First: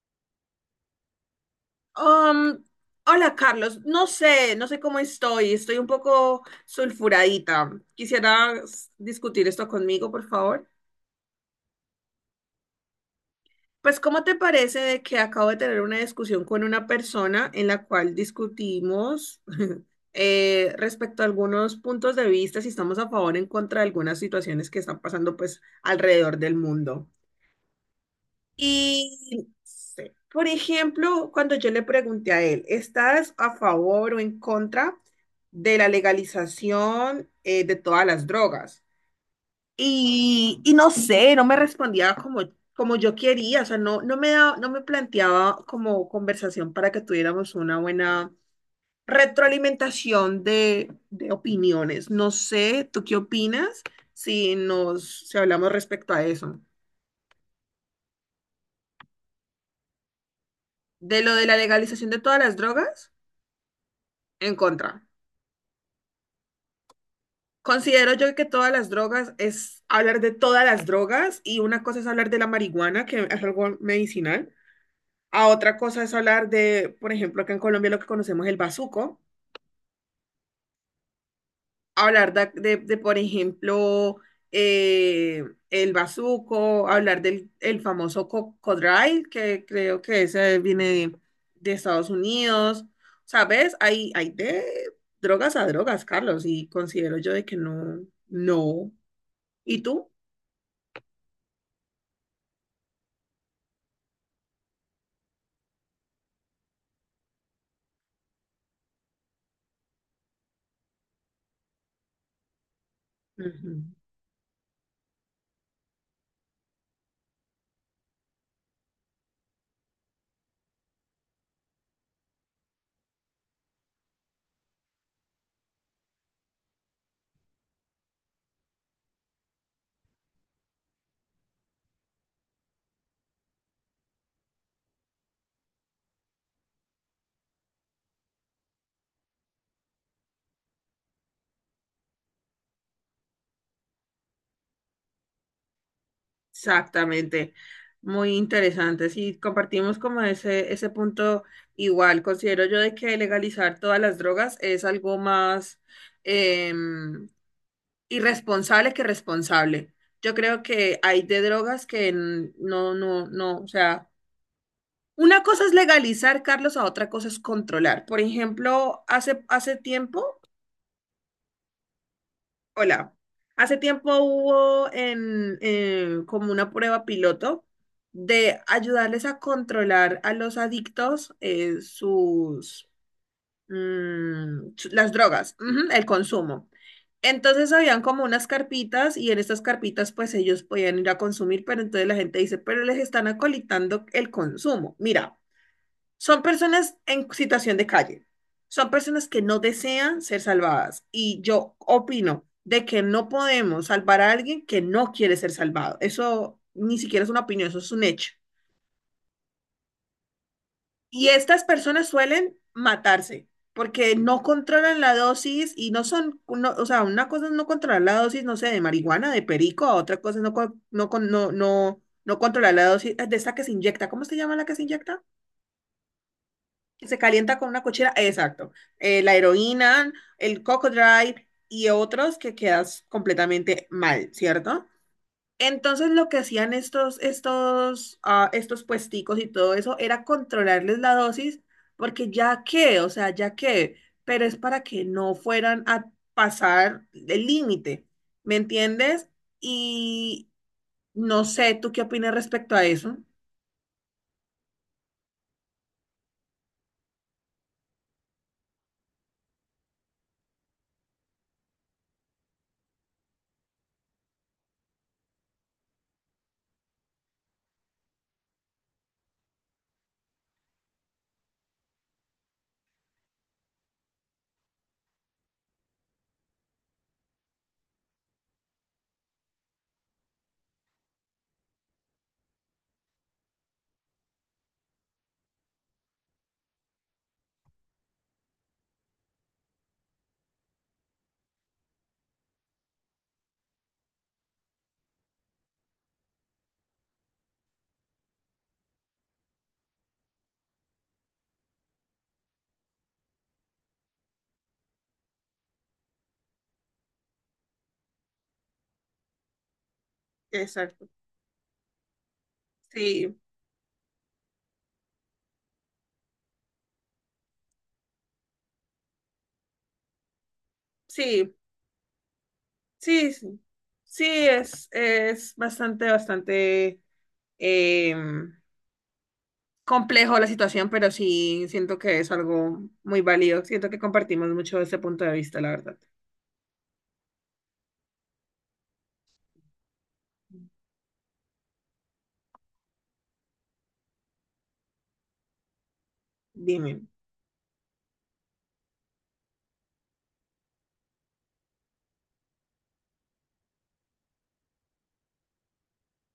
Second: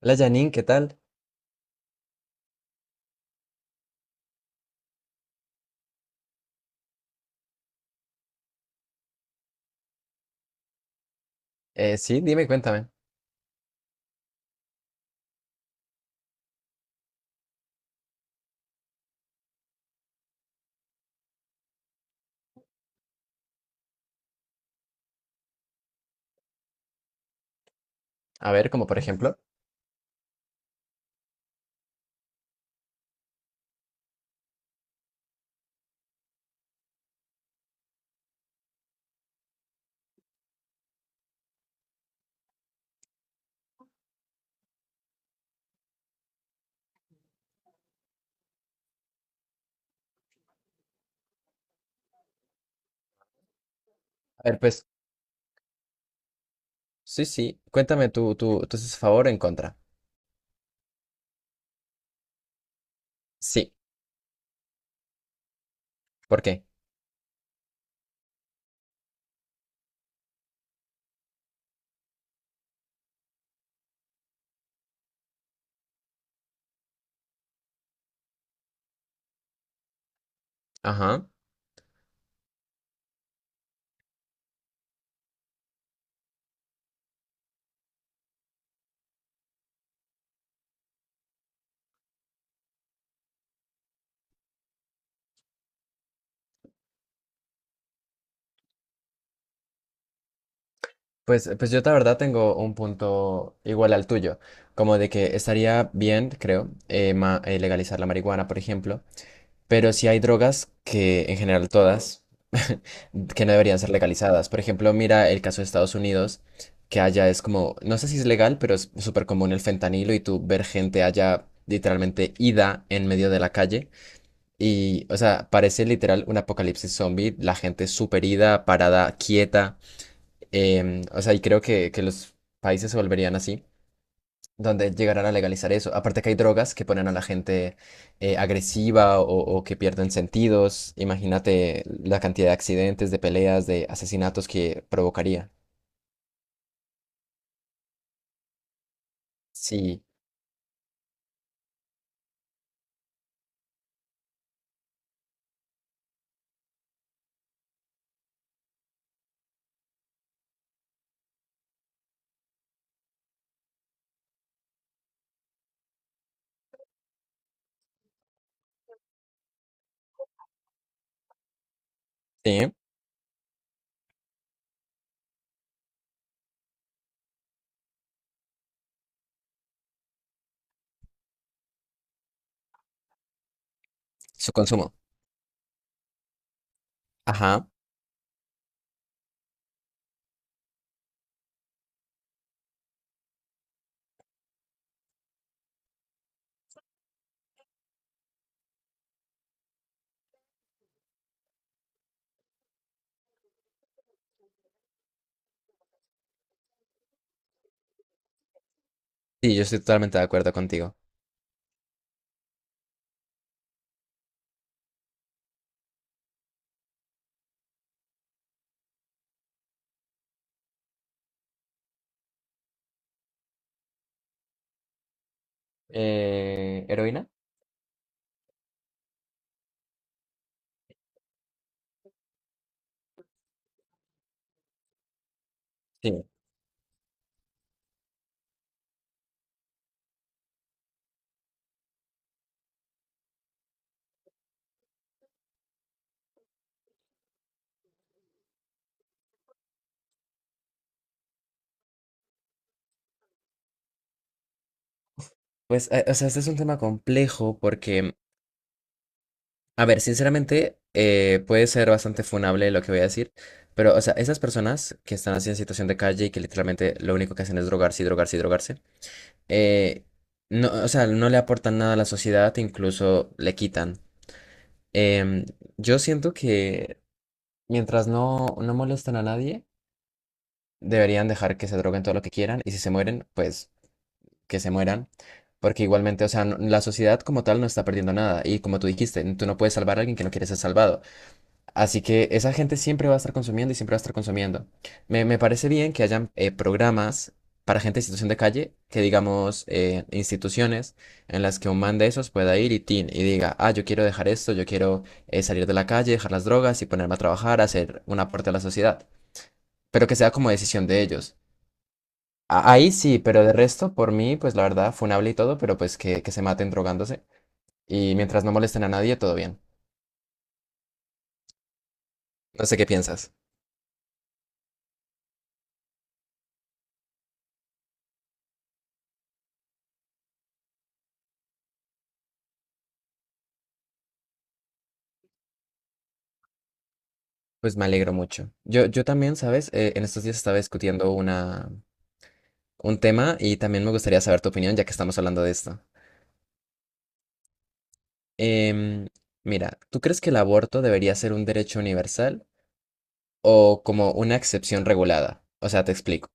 Hola Janine, ¿qué tal? Um, Hola Carlos, no sé cómo estoy, estoy un poco sulfuradita. ¿Quisieras discutir esto conmigo, por favor? Sí, dime, cuéntame. Pues, ¿cómo te parece de que acabo de tener una discusión con una persona en la cual discutimos respecto a algunos puntos de vista, si estamos a favor o en contra de algunas situaciones que están pasando pues alrededor del mundo? A ver, ¿como por ejemplo? Y, sí, por ejemplo, cuando yo le pregunté a él, ¿estás a favor o en contra de la legalización de todas las drogas? Y no sé, no me respondía como, como yo quería, o sea, no me planteaba como conversación para que tuviéramos una buena retroalimentación de opiniones. No sé, ¿tú qué opinas A si ver, pues, nos, si hablamos respecto a eso? sí, sí, cuéntame Tú, estás favor o en contra. ¿De lo de la legalización de todas las drogas? Sí, En contra. ¿por qué? Considero yo que todas las drogas es hablar de todas las drogas y una cosa es hablar de la marihuana, que es algo medicinal, a otra cosa es hablar de, por ejemplo, acá en Colombia lo que conocemos el bazuco, Ajá. hablar de, por ejemplo, eh, el bazuco, hablar del el famoso codral, que creo que ese viene de Estados Unidos. ¿Sabes? Hay de drogas a drogas, Carlos, y considero yo de que no, no. ¿Y tú? Pues, yo la verdad tengo un punto igual al tuyo, como de que estaría bien, creo, legalizar la marihuana, por ejemplo. Pero sí hay drogas que, en general todas, que no deberían Ujú. ser legalizadas. Por ejemplo, mira el caso de Estados Unidos, que allá es como, no sé si es legal, pero es súper común el fentanilo y tú ver gente allá literalmente ida en medio de la calle. Y, o sea, parece literal un apocalipsis zombie, la gente súper ida, parada, quieta. O sea, y creo que los países se volverían así donde llegarán a legalizar eso. Aparte que hay drogas que ponen a la gente agresiva o que pierden sentidos. Imagínate la cantidad de accidentes, de peleas, de asesinatos que provocaría. Exactamente. Muy interesante. Sí, compartimos Sí, como ese punto igual. Considero yo de que legalizar todas las drogas es algo más em, irresponsable que responsable. Yo creo que hay de drogas que no, o sea, una cosa es legalizar, Carlos, a otra cosa es controlar. Por ejemplo, hace tiempo sí, Hola, hace tiempo hubo en, como una prueba piloto de ayudarles a controlar a los adictos sus, su consumo. las drogas, ujú, el consumo. Ajá, Entonces habían como unas carpitas y en estas carpitas pues ellos podían ir a consumir, pero entonces la gente dice, pero les están acolitando el consumo. Mira. Son personas en situación de calle. Son personas que no desean ser salvadas. Y yo opino de que no podemos salvar a alguien que no quiere ser salvado. Eso ni siquiera es una opinión, eso es un hecho. sí, yo estoy totalmente de acuerdo contigo. Y estas personas suelen matarse porque no controlan la dosis y no son, no- o sea, una cosa es no controlar la dosis, no sé, de marihuana, de perico, a otra cosa es no controlar la dosis de esta que se inyecta. ¿Cómo se llama la que se inyecta? Se ¿Heroína? calienta con una cochera, exacto. La heroína, el coco drive y otros que quedas completamente mal, ¿cierto? Entonces Sí. lo que hacían estos puesticos y todo eso era controlarles la dosis, porque ya que, o sea, ya que, pero es para que no fueran a pasar el límite, ¿me entiendes? Y no sé, ¿tú qué opinas respecto a eso? Pues, o sea, este es un tema complejo porque, a ver, sinceramente, puede ser bastante funable lo que voy a decir, pero, o sea, esas personas que están así en situación de calle y que literalmente lo único que hacen es drogarse y drogarse y drogarse, eh, no, o sea, no le aportan nada a la sociedad, incluso le quitan. Em, yo siento que mientras no, no molestan a nadie, deberían dejar que se droguen todo lo que quieran y si se mueren, pues que se mueran. Porque igualmente, o sea, la sociedad como tal no está perdiendo nada. Y como tú dijiste, tú no puedes salvar a alguien que no quiere ser salvado. Así que esa gente siempre va a estar consumiendo y siempre va a estar consumiendo. Me parece bien que hayan programas para gente en situación de calle, que digamos instituciones en las que un man de esos pueda ir y, tin, y diga, ah, yo quiero dejar esto, yo quiero salir de la calle, dejar las drogas y ponerme a trabajar, hacer un aporte a la sociedad, pero que sea como decisión de Exacto. ellos. Ahí sí, Sí, pero de resto, por mí, pues la verdad, funable y todo, pero pues que se maten drogándose y mientras no molesten a nadie, todo bien. sí. No sé qué Sí, piensas. sí, sí, es bastante, bastante eh, complejo la situación, pero sí siento que es algo muy válido. Siento que compartimos mucho ese punto de vista, la verdad. Pues me alegro mucho. Yo también, ¿sabes? En estos días estaba discutiendo un tema y también me gustaría saber tu opinión ya que estamos hablando de esto. Dime, Em, Mira, ¿tú crees que el aborto debería ser un derecho universal o como una excepción regulada? O sea, te explico.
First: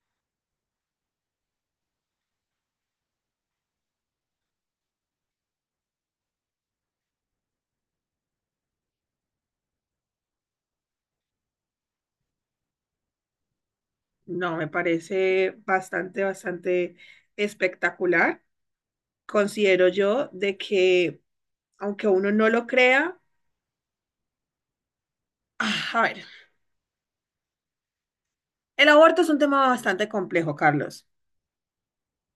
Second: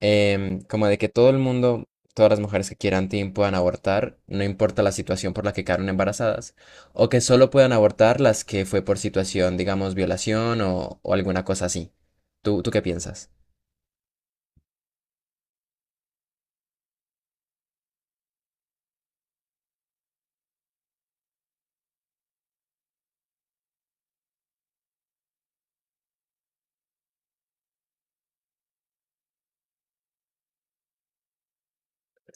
Como de que todo el mundo, todas las mujeres que quieran puedan abortar, no importa la situación por la que quedaron embarazadas, o que solo puedan abortar las que fue por situación, digamos, violación o alguna cosa así. ¿Tú qué piensas? no, me parece bastante, bastante espectacular. Considero yo de que, aunque uno no lo crea, ah, a ver, el aborto es un tema bastante complejo, Carlos.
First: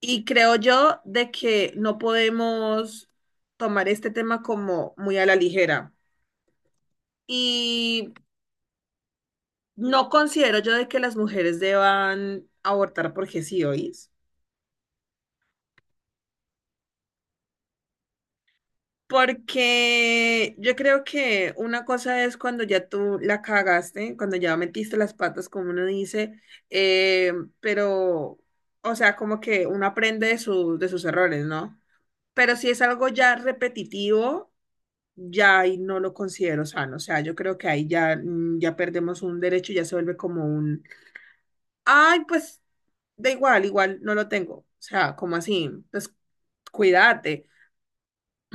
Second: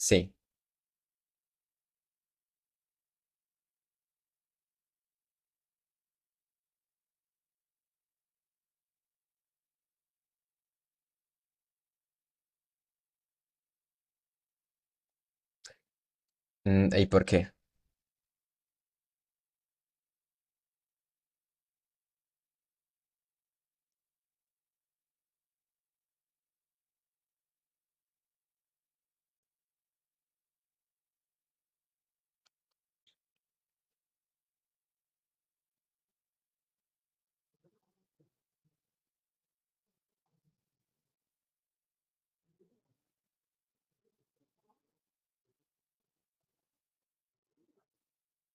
Y creo yo de que no podemos tomar este tema como muy a la ligera. Y no considero yo de que las mujeres deban abortar porque sí, ¿oís? ¿Y por qué? Porque yo creo que una cosa es cuando ya tú la cagaste, cuando ya metiste las patas, como uno dice, eh, pero, o sea, como que uno aprende de sus errores, ¿no? Pero si es algo ya repetitivo ya ahí no lo considero sano. O sea, yo creo que ahí ya, ya perdemos un derecho, ya se vuelve como un, ay, pues da igual, igual no lo tengo. O sea, como así, pues cuídate.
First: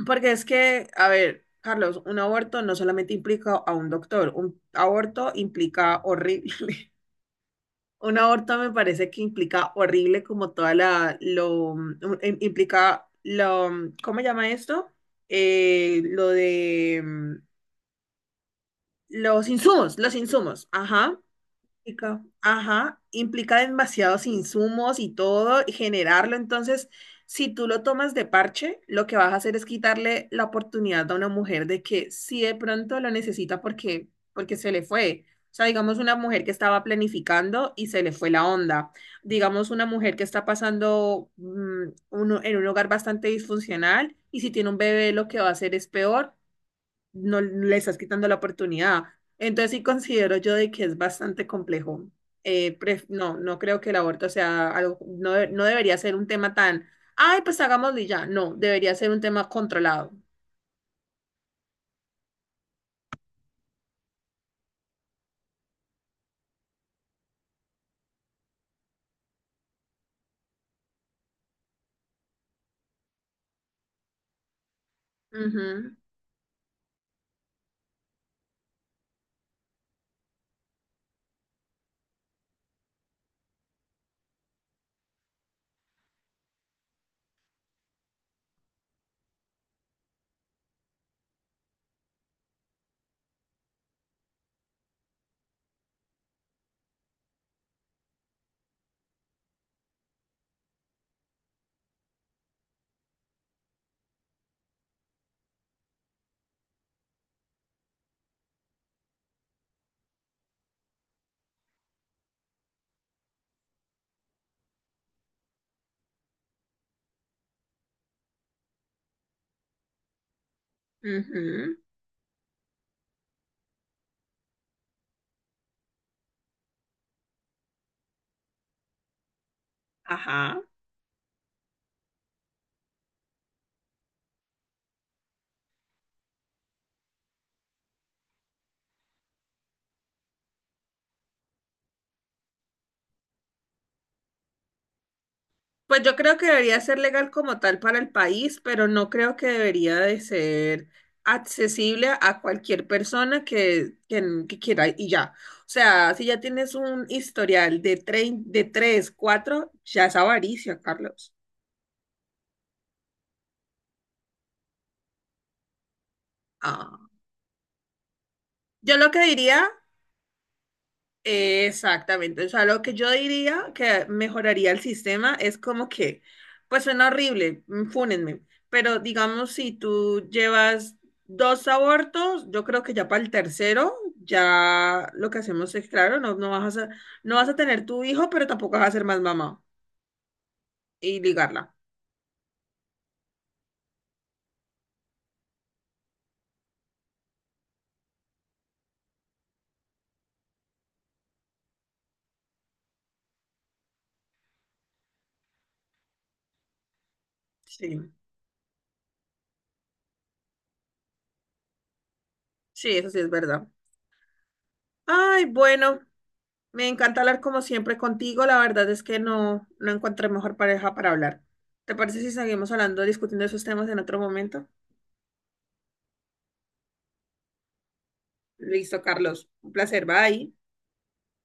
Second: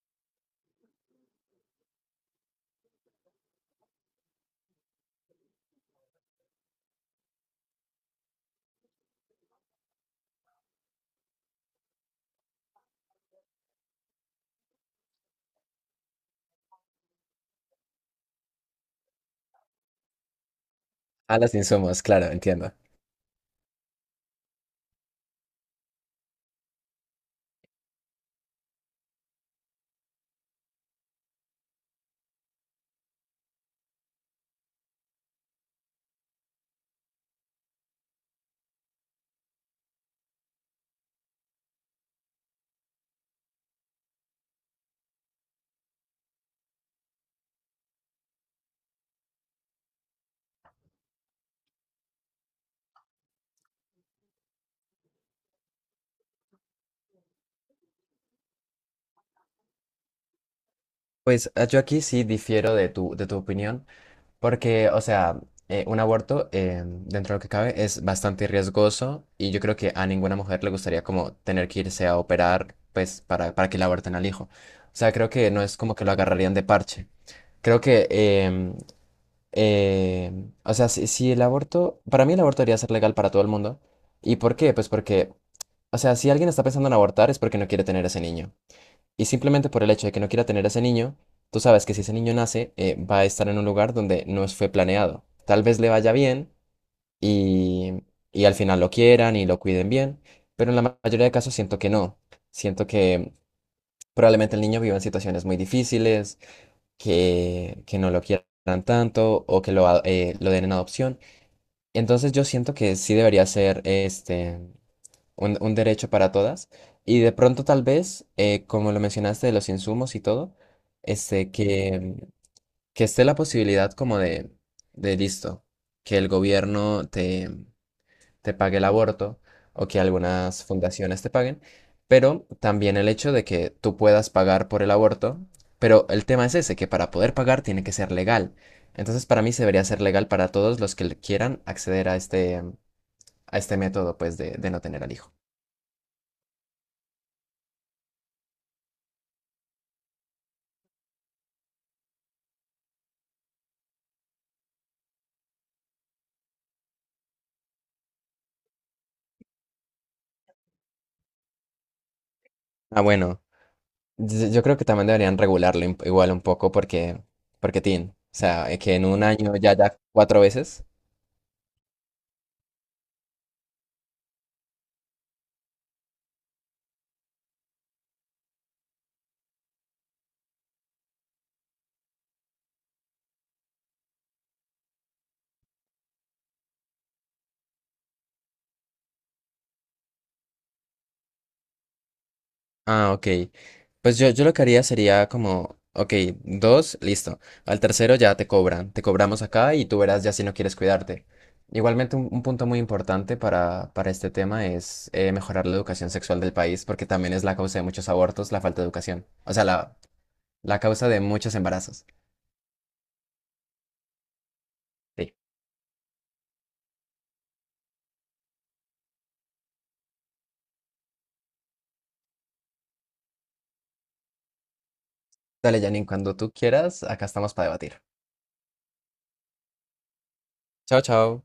Porque es que, a ver, Carlos, un aborto no solamente implica a un doctor, un aborto implica horrible. Un aborto me parece que implica horrible como toda la, implica lo, ¿cómo llama esto? Eh, lo de mm, los insumos, ajá, A las insumos, Chica. claro, entiendo. Ajá, implica demasiados insumos y todo, y generarlo. Entonces, si tú lo tomas de parche, lo que vas a hacer es quitarle la oportunidad a una mujer de que si de pronto lo necesita porque se le fue. O sea, digamos una mujer que estaba planificando y se le fue la onda. Digamos una mujer que está pasando en un hogar bastante disfuncional y si tiene un bebé lo que va a hacer es peor no le estás quitando la oportunidad. Entonces sí considero yo de que es bastante complejo. No, no creo que el aborto sea algo, no debería ser un tema tan, ay, pues hagámoslo y ya. No, debería ser un tema controlado. Pues yo aquí sí difiero de tu opinión, porque, o sea, un aborto, dentro de lo que cabe, es bastante riesgoso y yo creo que a ninguna mujer le gustaría como tener que irse a operar, pues, para que le aborten al hijo. O sea, creo que no es Ujú, como que lo agarrarían de parche. Creo que, o sea, si el aborto, para mí el aborto debería ser legal para todo el mundo. ¿Y por qué? Pues porque, o sea, si alguien está pensando en abortar es porque no quiere tener ese niño. Y simplemente por el hecho de que no quiera tener a ese niño, tú sabes que si ese niño nace, va a estar en un lugar donde no fue planeado. Tal vez le vaya bien y, y al final lo quieran y lo cuiden bien, pero en la mayoría de casos siento que no. Siento que probablemente el niño viva en situaciones muy difíciles, que no lo quieran tanto o que lo den en adopción. Entonces yo siento que sí debería ser este un derecho para todas. Y de pronto tal vez, como lo mencionaste de los insumos y todo, este, ujú, que esté la posibilidad como de listo, que el gobierno te, te pague el aborto o que Ajá. algunas fundaciones te paguen, pero también el hecho de que tú puedas pagar por el aborto, pero el tema es ese, que para poder pagar tiene que ser legal. Entonces para mí se debería ser legal para todos los que quieran acceder a este método pues de no tener al hijo. Pues yo creo que debería ser legal como tal para el país, pero no creo que debería de ser accesible a cualquier persona que quiera y ya. O sea, si ya tienes un historial de 3, 4, ya es avaricia, Carlos. Ah, bueno. Yo creo que también deberían regularlo igual un poco Ah. porque, porque o sea, que Yo en lo que un año diría. ya cuatro veces. Exactamente, o sea, lo que yo diría que mejoraría el sistema es como que, pues suena horrible, fúnenme, pero digamos si tú llevas dos abortos, yo creo que ya para el tercero, ya lo que hacemos es, claro, no vas a tener tu hijo, pero tampoco vas a ser más mamá y ligarla. Ah, ok. Pues yo lo que haría sería como, ok, dos, listo. Al tercero ya te cobran, te cobramos acá y tú verás ya si no quieres cuidarte. Igualmente un punto muy importante para este tema es mejorar la educación sexual del país porque también es la causa de muchos Sí, abortos, la falta de educación. O sea, la causa de muchos embarazos. sí, eso sí es verdad. Sí. Ay, bueno, me encanta hablar como siempre contigo. La verdad es que no, no encontré mejor pareja para hablar. ¿Te parece si seguimos hablando, discutiendo esos temas en otro momento? Dale, Janine, cuando tú quieras, acá estamos para debatir. Listo, Carlos. Un placer. Bye. Chao, chao.